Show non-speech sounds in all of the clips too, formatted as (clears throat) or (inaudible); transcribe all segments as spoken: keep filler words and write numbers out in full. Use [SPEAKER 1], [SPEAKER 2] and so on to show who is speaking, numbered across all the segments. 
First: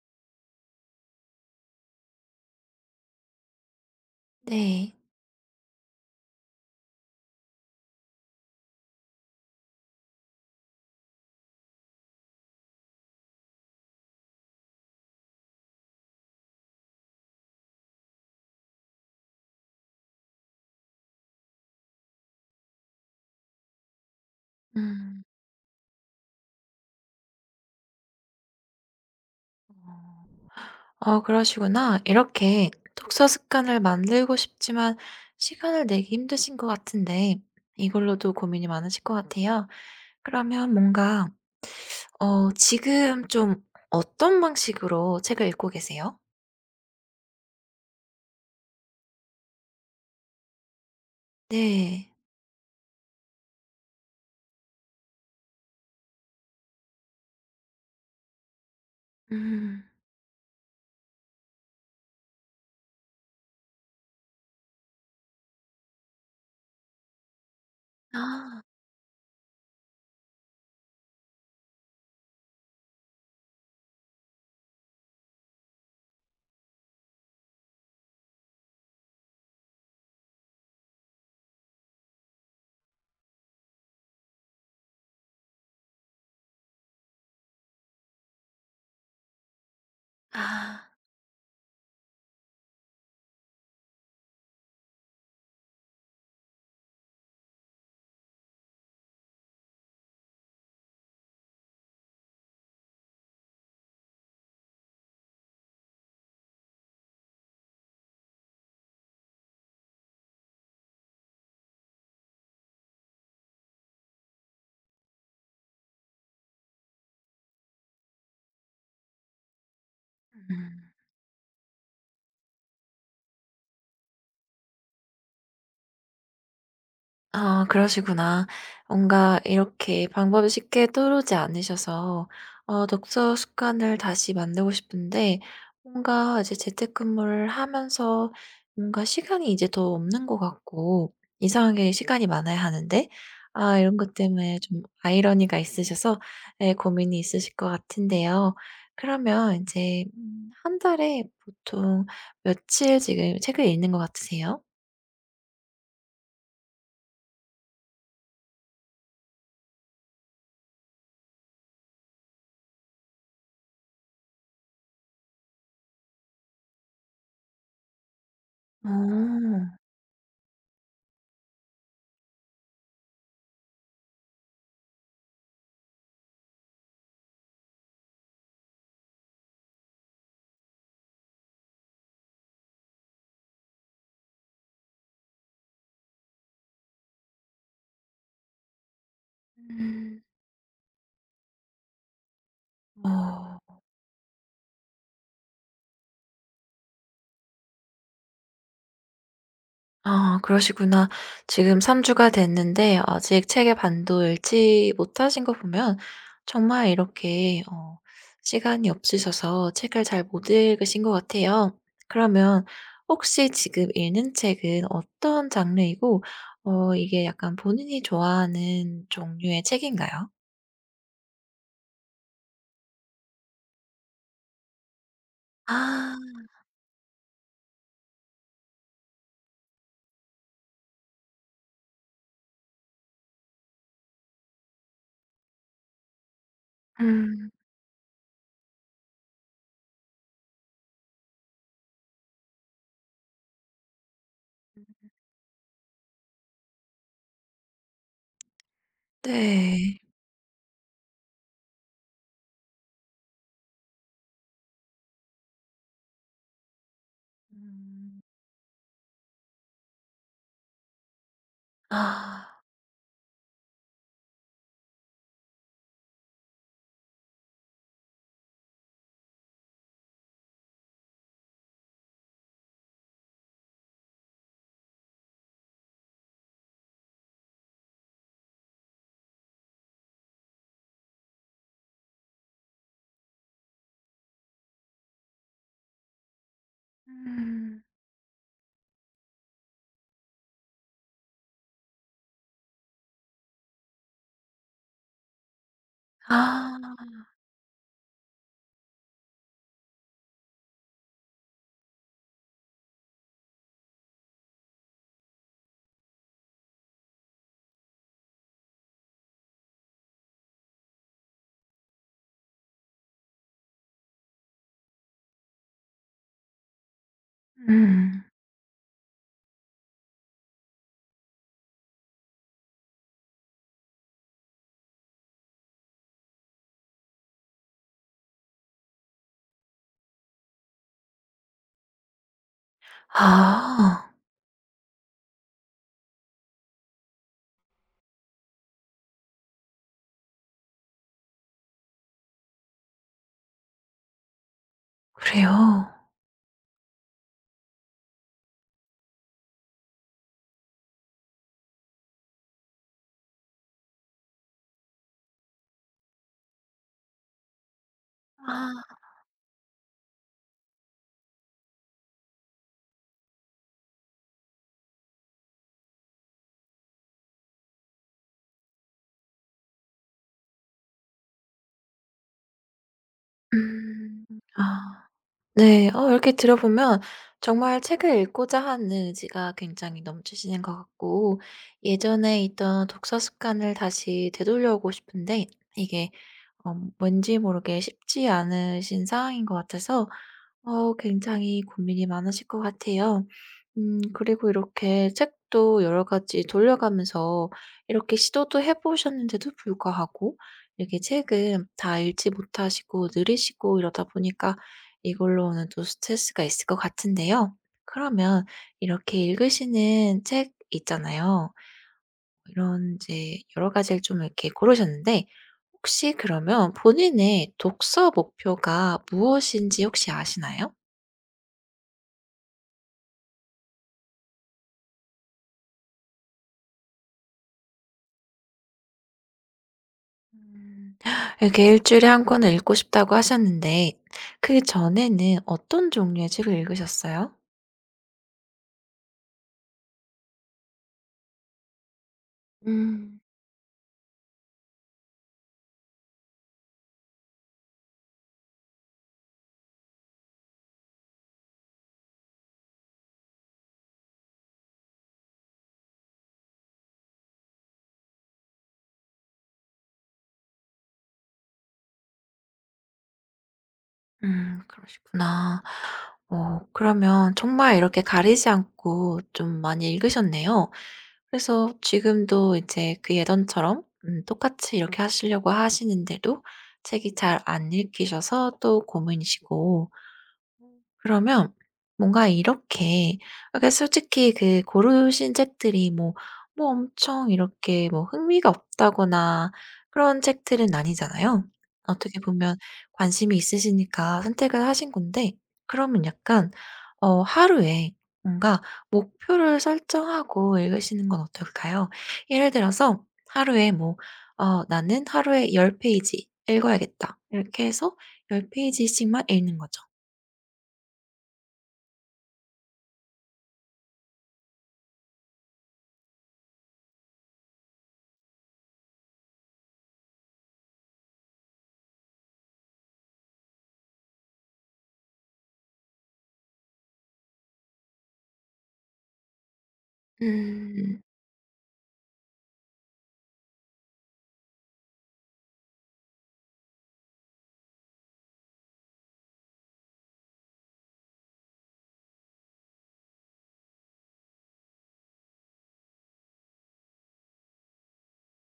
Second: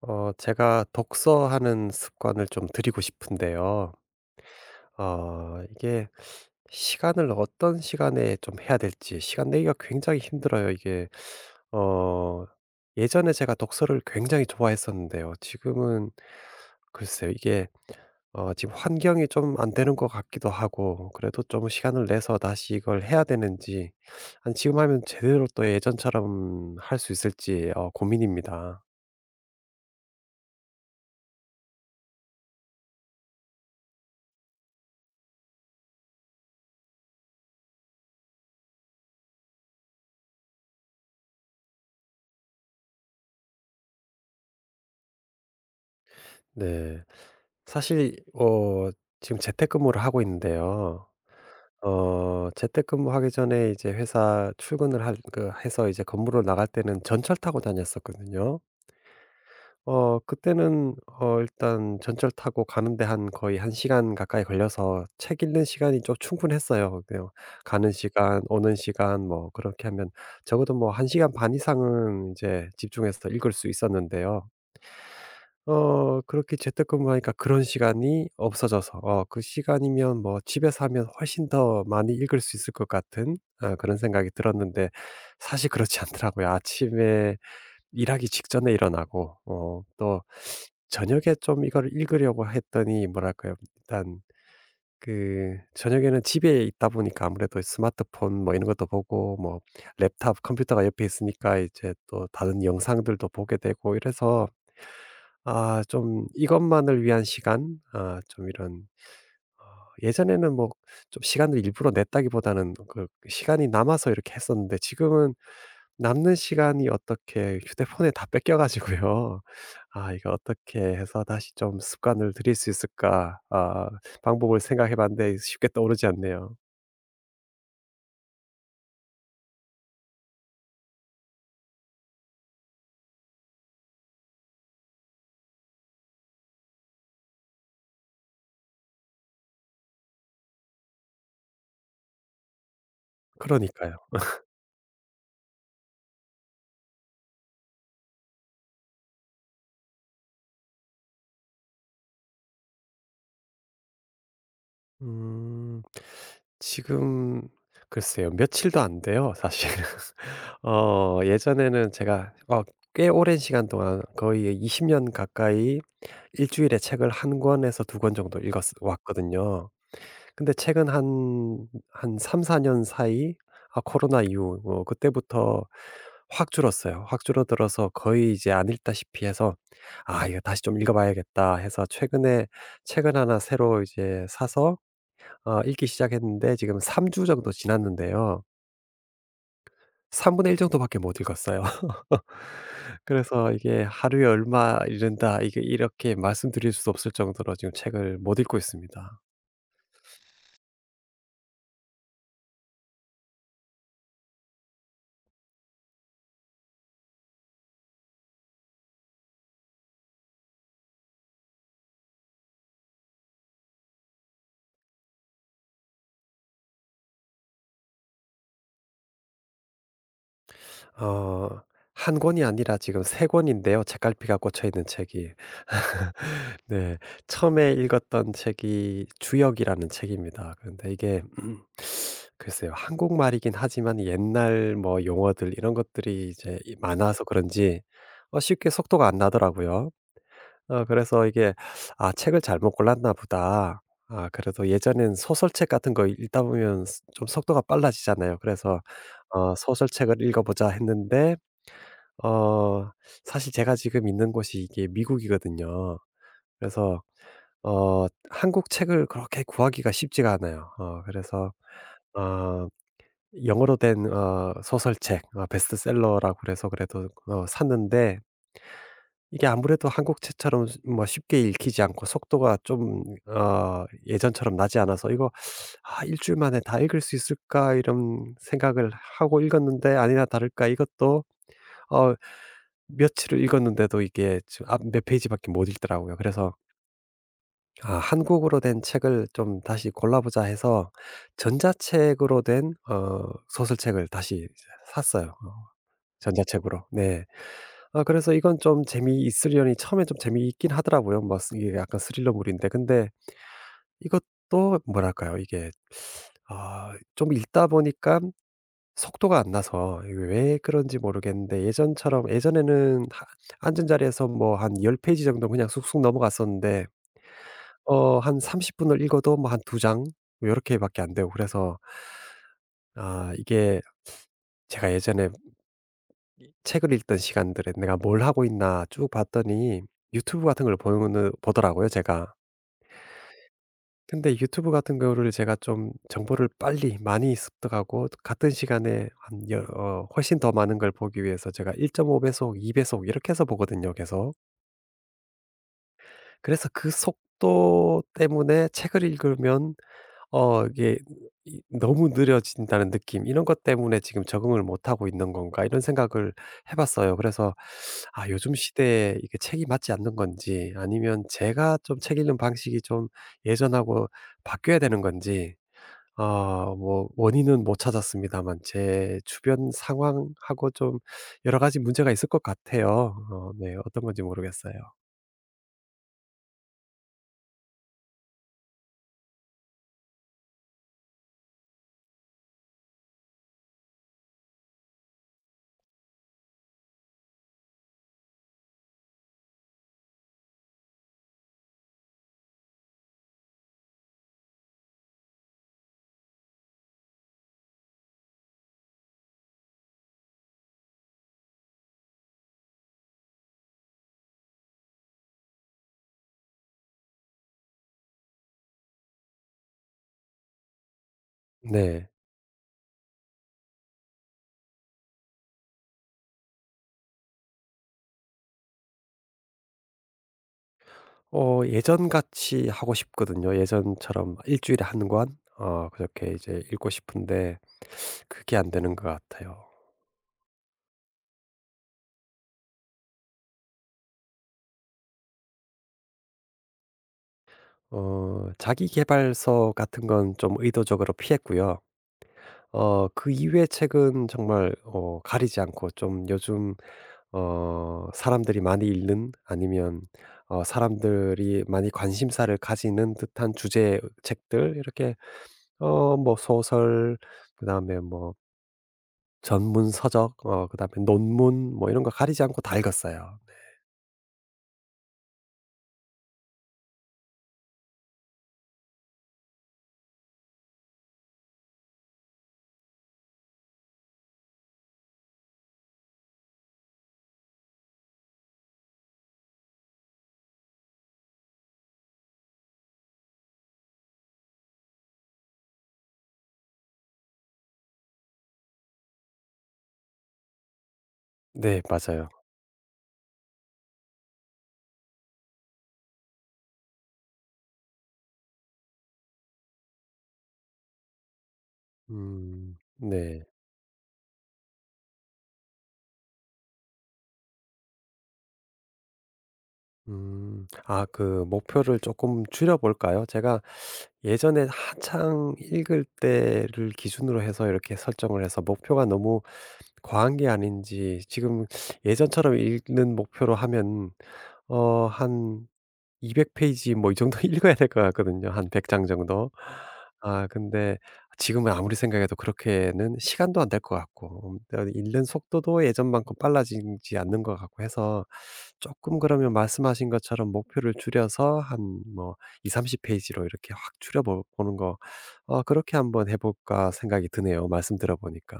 [SPEAKER 1] 어, 제가 독서하는 습관을 좀 드리고 싶은데요.
[SPEAKER 2] 네.
[SPEAKER 1] 어, 이게 시간을 어떤 시간에 좀 해야 될지 시간 내기가 굉장히 힘들어요. 이게 어, 예전에 제가 독서를 굉장히 좋아했었는데요. 지금은 글쎄요. 이게 어, 지금 환경이 좀 안 되는 것 같기도 하고, 그래도 좀 시간을 내서 다시 이걸 해야 되는지 아니 지금 하면
[SPEAKER 2] 음.
[SPEAKER 1] 제대로 또 예전처럼 할 수 있을지 어, 고민입니다.
[SPEAKER 2] 어 그러시구나. 이렇게 독서 습관을 만들고 싶지만 시간을 내기 힘드신 것 같은데 이걸로도 고민이 많으실 것 같아요. 그러면 뭔가 어 지금 좀 어떤 방식으로 책을 읽고 계세요?
[SPEAKER 1] 네. 사실 어 지금 재택근무를 하고 있는데요.
[SPEAKER 2] 네.
[SPEAKER 1] 어 재택근무하기 전에 이제 회사 출근을 할 그 해서 이제 건물을 나갈 때는 전철 타고 다녔었거든요.
[SPEAKER 2] 음.
[SPEAKER 1] 어 그때는 어 일단 전철 타고 가는데 한 거의 한 시간 가까이 걸려서 책 읽는 시간이 좀 충분했어요. 그냥 가는 시간
[SPEAKER 2] 아.
[SPEAKER 1] 오는 시간 뭐 그렇게 하면 적어도 뭐 한 시간 반 이상은 이제 집중해서 읽을 수 있었는데요. 어 그렇게 재택근무 하니까 그런 시간이 없어져서 어 그 시간이면 뭐 집에서 하면 훨씬 더 많이 읽을 수 있을 것 같은, 아, 그런 생각이 들었는데 사실 그렇지 않더라고요. 아침에 일하기 직전에 일어나고 어 또
[SPEAKER 2] 아.
[SPEAKER 1] 저녁에 좀 이걸 읽으려고 했더니 뭐랄까요? 일단 그 저녁에는 집에 있다 보니까 아무래도 스마트폰 뭐 이런 것도 보고 뭐 랩탑 컴퓨터가 옆에 있으니까 이제 또 다른 영상들도 보게 되고 이래서 아 좀 이것만을 위한 시간, 아 좀 이런, 어 예전에는 뭐 좀 시간을 일부러 냈다기보다는 그 시간이 남아서 이렇게 했었는데, 지금은 남는 시간이 어떻게 휴대폰에 다 뺏겨 가지고요. (laughs) '아 이거 어떻게
[SPEAKER 2] 음.
[SPEAKER 1] 해서 다시 좀 습관을 들일 수 있을까?' 아 방법을 생각해 봤는데 쉽게 떠오르지 않네요.
[SPEAKER 2] 아 그러시구나. 뭔가 이렇게 방법이 쉽게 떠오르지 않으셔서 어 독서 습관을 다시 만들고 싶은데 뭔가 이제 재택근무를 하면서 뭔가 시간이 이제 더 없는 것 같고 이상하게 시간이 많아야 하는데 아 이런
[SPEAKER 1] 그러니까요.
[SPEAKER 2] 것 때문에 좀 아이러니가 있으셔서 예 고민이 있으실 것 같은데요. 그러면 이제 음 한 달에 보통 며칠 지금 책을 읽는 것 같으세요?
[SPEAKER 1] 음. 지금 글쎄요. 며칠도 안 돼요, 사실. (laughs) 어 예전에는 제가 어 꽤 오랜 시간 동안 거의 이십 년 가까이 일 주일에 책을 한 권에서 두 권 정도 읽었어
[SPEAKER 2] 오,
[SPEAKER 1] 왔거든요. 근데 최근 한 한 삼 사 년 사이, 아 코로나 이후 어 그때부터 확 줄었어요. 확 줄어들어서 거의 이제 안 읽다시피 해서 '아 이거 다시 좀 읽어 봐야겠다.' 해서 최근에 책을 하나 새로 이제 사서 어 읽기 시작했는데 지금 삼 주 정도 지났는데요.
[SPEAKER 2] 음.
[SPEAKER 1] 삼분의 일 정도밖에 못 읽었어요. (laughs)
[SPEAKER 2] 어.
[SPEAKER 1] 그래서 이게 '하루에 얼마 읽는다.' 이게 이렇게 말씀드릴 수 없을 정도로 지금 책을 못 읽고 있습니다.
[SPEAKER 2] 아 그러시구나. 지금 삼 주가 됐는데 아직 책의 반도 읽지 못하신 거 보면 정말 이렇게 어 시간이 없으셔서 책을 잘 못 읽으신 것 같아요. 그러면 혹시 지금 읽는 책은 어떤 장르이고 어 이게 약간 본인이 좋아하는 종류의 책인가요?
[SPEAKER 1] 어 한 권이 아니라 지금 세 권인데요, 책갈피가 꽂혀 있는 책이.
[SPEAKER 2] 아.
[SPEAKER 1] (laughs) 네. 처음에 읽었던 책이 주역이라는 책입니다. 그런데 이게 (clears throat) 글쎄요. 한국말이긴 하지만 옛날 뭐 용어들 이런 것들이 이제 이 많아서
[SPEAKER 2] 음.
[SPEAKER 1] 그런지 어 쉽게 속도가 안 나더라고요. 어 그래서 이게 '아 책을 잘못 골랐나 보다.' 아 그래도 예전엔 소설책 같은 거 읽다 보면 좀 속도가 빨라지잖아요. 그래서 어
[SPEAKER 2] 네.
[SPEAKER 1] '소설책을 읽어 보자.' 했는데 어 사실 제가 지금 있는 곳이 이게 미국이거든요. 그래서 어
[SPEAKER 2] 음.
[SPEAKER 1] 한국 책을 그렇게 구하기가 쉽지가 않아요. 어 그래서
[SPEAKER 2] 아.
[SPEAKER 1] 어 영어로 된 어 소설책 어 베스트셀러라고 그래서 그래도 어 샀는데 이게 아무래도 한국 책처럼 수- 뭐 쉽게 읽히지 않고 속도가 좀 어 예전처럼 나지 않아서 이거 '아 일 주일 만에 다 읽을 수 있을까?' 이런 생각을 하고 읽었는데 아니나 다를까 이것도 어 며칠을 읽었는데도 이게 지금 앞 몇 페이지밖에 못 읽더라고요. 그래서
[SPEAKER 2] 음.
[SPEAKER 1] '아 한국어로 된 책을 좀 다시 골라 보자.' 해서 전자책으로 된 어 소설책을 다시 이제 샀어요, 어
[SPEAKER 2] 아.
[SPEAKER 1] 전자책으로. 네. 아 그래서 이건 좀 재미있으려니 처음엔 좀 재미있긴 하더라고요. 뭐 쓰- 이게 약간 스릴러물인데, 근데 이것도 뭐랄까요? 이게 아 좀 읽다 보니까 속도가 안 나서, 이게 왜 그런지 모르겠는데 예전처럼 예전에는 하 앉은 자리에서 뭐 한 십 페이지 정도 그냥 쑥쑥 넘어갔었는데, 어
[SPEAKER 2] 음.
[SPEAKER 1] 한 삼십 분을 읽어도 뭐 한 두 장 이렇게 밖에 안 되고 그래서, 아 이게 제가 예전에 책을 읽던 시간들에 '내가 뭘 하고 있나.' 쭉 봤더니 유튜브 같은 걸 보는 보더라고요, 제가.
[SPEAKER 2] 아.
[SPEAKER 1] 근데 유튜브 같은 거를 제가 좀 정보를 빨리 많이 습득하고 같은 시간에 한 여 어 훨씬 더 많은 걸 보기 위해서 제가 일 점 오 배속, 이 배속 이렇게 해서 보거든요, 계속.
[SPEAKER 2] 그래요?
[SPEAKER 1] 그래서 그 속도 때문에 책을 읽으면 어 이게 이 '너무 느려진다.'는 느낌, 이런 것 때문에 지금 '적응을 못 하고 있는 건가.' 이런 생각을 해 봤어요. 그래서 '아 요즘
[SPEAKER 2] 아.
[SPEAKER 1] 시대에 이게 책이 맞지 않는 건지, 아니면 제가 좀 책 읽는 방식이 좀 예전하고 바뀌어야 되는 건지.' 아 뭐 원인은 못 찾았습니다만 제 주변 상황하고 좀 여러 가지 문제가 있을 것 같아요. 어 네. 어떤 건지
[SPEAKER 2] 음.
[SPEAKER 1] 모르겠어요.
[SPEAKER 2] 아. 네. 어 이렇게 들어보면 정말 책을 읽고자 하는 의지가 굉장히 넘치시는 것 같고 예전에 있던 독서 습관을 다시 되돌려 오고 싶은데 이게 어지 모르게 쉽지 않으신 상황인 것 같아서 어 굉장히 고민이 많으실 것 같아요. 음 그리고 이렇게 책도 여러 가지 돌려가면서 이렇게 시도도 해 보셨는데도 불구하고 이렇게 책은 다 읽지 못하시고 느리시고 이러다 보니까 이걸로 는 또 스트레스가 있을 것 같은데요. 그러면 이렇게 읽으시는 책 있잖아요.
[SPEAKER 1] 네.
[SPEAKER 2] 이런 이제 여러 가지를 좀 이렇게 고르셨는데 혹시 그러면 본인의 독서 목표가 무엇인지 혹시 아시나요?
[SPEAKER 1] 어 예전같이 하고 싶거든요. 예전처럼 일 주일에 한 권, 어 그렇게 이제 읽고 싶은데 그게 안 되는 것 같아요.
[SPEAKER 2] 음. 이렇게 일 주일에 한 권을 읽고 싶다고 하셨는데 그 전에는 어떤 종류의 책을 읽으셨어요?
[SPEAKER 1] 어 자기계발서 같은 건 좀 의도적으로 피했고요. 어
[SPEAKER 2] 음.
[SPEAKER 1] 그 이외의 책은 정말 어 가리지 않고, 좀 요즘 어 사람들이 많이 읽는, 아니면 어 사람들이 많이 관심사를 가지는 듯한 주제 책들, 이렇게 어 뭐 소설, 그다음에 뭐 전문 서적, 어 그다음에 논문 뭐 이런 거 가리지 않고 다 읽었어요.
[SPEAKER 2] 음 그러시구나. 어 그러면 정말 이렇게 가리지 않고 좀 많이 읽으셨네요. 그래서 지금도 이제 그 예전처럼 음 똑같이 이렇게 하시려고 하시는데도 책이 잘 안 읽히셔서 또 고민이시고 그러면 뭔가 이렇게 그러니까 솔직히 그 고르신 책들이 뭐 뭐 엄청 이렇게 뭐 흥미가 없다거나 그런 책들은 아니잖아요.
[SPEAKER 1] 네,
[SPEAKER 2] 어떻게
[SPEAKER 1] 맞아요.
[SPEAKER 2] 보면 관심이 있으시니까 선택을 하신 건데 그러면 약간 어 하루에 뭔가 목표를 설정하고 읽으시는 건 어떨까요? 예를
[SPEAKER 1] 음.
[SPEAKER 2] 들어서
[SPEAKER 1] 네.
[SPEAKER 2] 하루에 뭐 어 '나는 하루에 십 페이지 읽어야겠다.' 이렇게 해서 십 페이지씩만 읽는 거죠.
[SPEAKER 1] 음. 아 그 목표를 조금 줄여 볼까요? 제가 예전에 한창 읽을 때를 기준으로 해서 이렇게 설정을 해서 목표가 너무 과한 게 아닌지. 지금 예전처럼 읽는 목표로 하면 어 한 이백 페이지 뭐 이 정도 (laughs) 읽어야 될 것 같거든요. 한 백 장 정도. 아 근데
[SPEAKER 2] 음.
[SPEAKER 1] 지금은 아무리 생각해도 그렇게는 시간도 안 될 것 같고, 음 또 읽는 속도도 예전만큼 빨라지지 않는 것 같고 해서, 조금 그러면 말씀하신 것처럼 목표를 줄여서 한 뭐 이삼십 페이지로 이렇게 확 줄여 보 보는 거, 어 그렇게 한번 해 볼까 생각이 드네요, 말씀 들어 보니까.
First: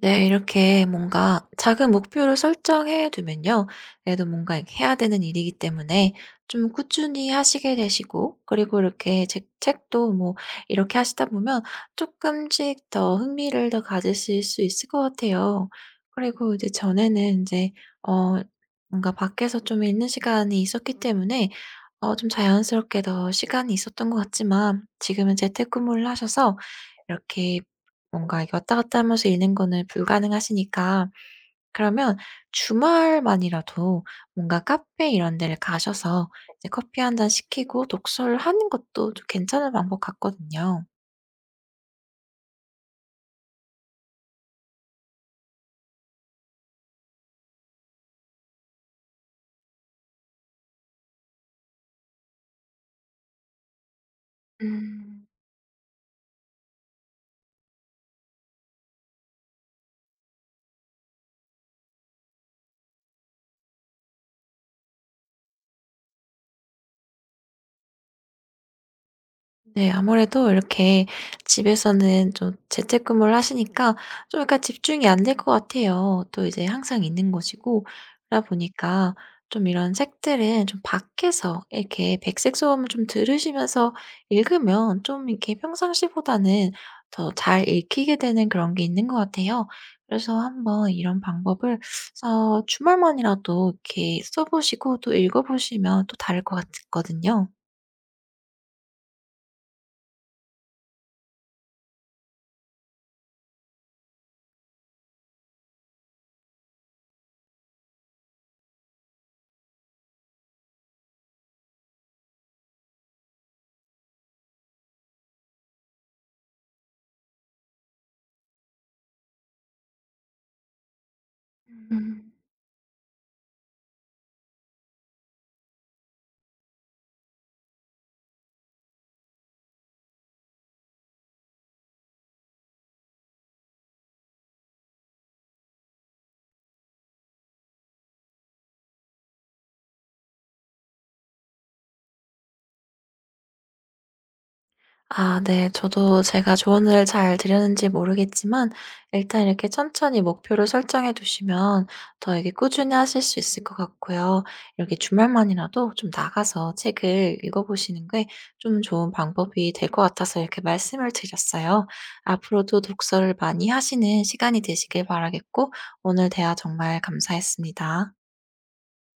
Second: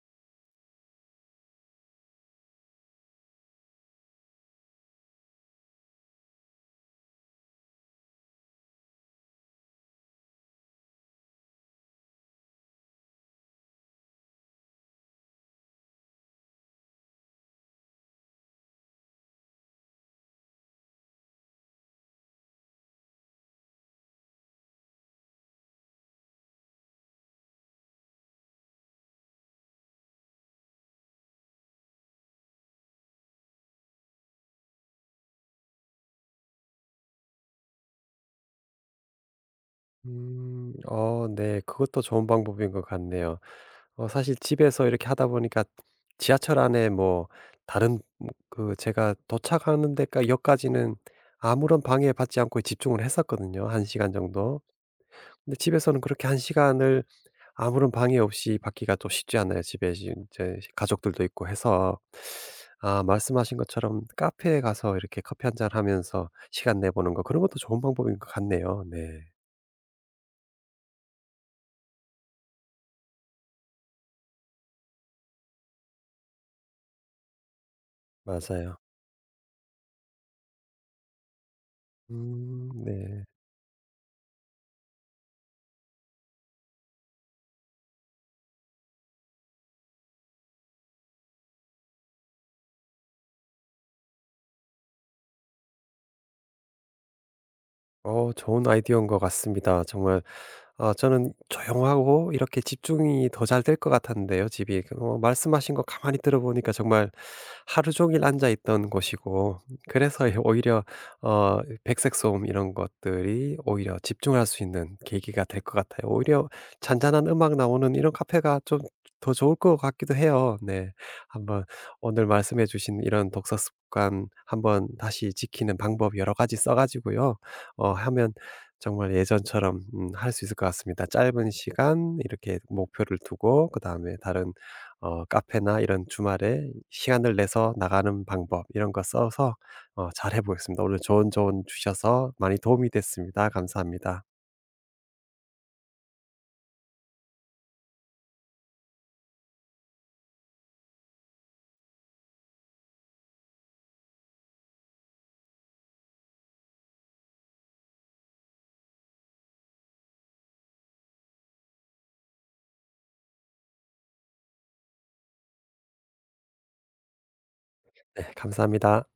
[SPEAKER 2] 네, 이렇게 뭔가 작은 목표를 설정해 두면요. 그래도 뭔가 이렇게 해야 되는 일이기 때문에 좀 꾸준히 하시게 되시고, 그리고 이렇게 책, 책도 뭐 이렇게 하시다 보면 조금씩 더 흥미를 더 가지실 수 있을 것 같아요. 그리고 이제 전에는 이제, 어, 뭔가 밖에서 좀 있는 시간이 있었기 때문에 어, 좀 자연스럽게 더 시간이 있었던 것 같지만 지금은 재택근무를 하셔서 이렇게 뭔가 이게 왔다 갔다 하면서 읽는 거는 불가능하시니까 그러면 주말만이라도 뭔가 카페 이런 데를 가셔서 이제 커피 한 잔 시키고 독서를 하는 것도 좀 괜찮은 방법
[SPEAKER 1] 음.
[SPEAKER 2] 같거든요.
[SPEAKER 1] 어 네. 그것도 좋은 방법인 것 같네요. 어 사실 집에서 이렇게 하다 보니까. 지하철 안에 뭐 다른, 음 그 제가 도착하는 데까 역까지는 아무런 방해받지 않고 집중을 했었거든요, 한 시간 정도.
[SPEAKER 2] 음.
[SPEAKER 1] 근데 집에서는 그렇게 한 시간을 아무런 방해 없이 받기가 또 쉽지 않아요. 집에 지제 가족들도 있고 해서. 아 말씀하신 것처럼 카페에 가서 이렇게 커피 한잔 하면서 시간 내보는 거, 그런 것도 좋은 방법인 것 같네요. 네.
[SPEAKER 2] 네. 아무래도 이렇게 집에서는 좀 재택근무를 하시니까 좀 약간 집중이 안 될 것 같아요. 또 이제 항상 있는 것이고 그러다
[SPEAKER 1] 맞아요.
[SPEAKER 2] 보니까 좀 이런 책들은 좀 밖에서 이렇게 백색
[SPEAKER 1] 음.
[SPEAKER 2] 소음을 좀
[SPEAKER 1] 네.
[SPEAKER 2] 들으시면서 읽으면 좀 이렇게 평상시보다는 더 잘 읽히게 되는 그런 게 있는 것 같아요. 그래서 한번 이런 방법을 어 주말만이라도 이렇게 써 보시고 또 읽어 보시면 또 다를 것 같거든요.
[SPEAKER 1] 어 좋은 아이디어인 것 같습니다. 정말, 아 저는 조용하고 이렇게 집중이 더 잘 될 것 같았는데요, 집이. 그, 어 말씀하신 거 가만히 들어보니까 정말 하루 종일 앉아 있던 곳이고, 그래서 (laughs) 오히려 어 백색 소음 이런 것들이 오히려 집중할 수 있는 계기가 될 것 같아요. 오히려 잔잔한 음악 나오는 이런 카페가 좀 더 좋을 것 같기도 해요. 네. 한번 오늘
[SPEAKER 2] 음.
[SPEAKER 1] 말씀해 주신 이런 독서 습관 한번 다시 지키는 방법 여러 가지 써 가지고요. 어 하면 정말 예전처럼 음 할 수 있을 것 같습니다. 짧은 시간 이렇게 목표를 두고 그다음에 다른 어 카페나 이런 주말에 시간을 내서 나가는 방법 이런 거 써서 어 잘해 보겠습니다. 오늘 좋은 조언 주셔서 많이 도움이 됐습니다. 감사합니다.
[SPEAKER 2] 아 네. 저도 제가 조언을 잘 드렸는지 모르겠지만 일단 이렇게 천천히 목표를 설정해 두시면 더 이게 꾸준히 하실 수 있을 것 같고요. 이렇게 주말만이라도 좀 나가서 책을 읽어 보시는 게 좀 좋은 방법이 될 것 같아서 이렇게 말씀을 드렸어요. 앞으로도 독서를 많이 하시는 시간이 되시길 바라겠고 오늘 대화 정말 감사했습니다.
[SPEAKER 1] 네, 감사합니다.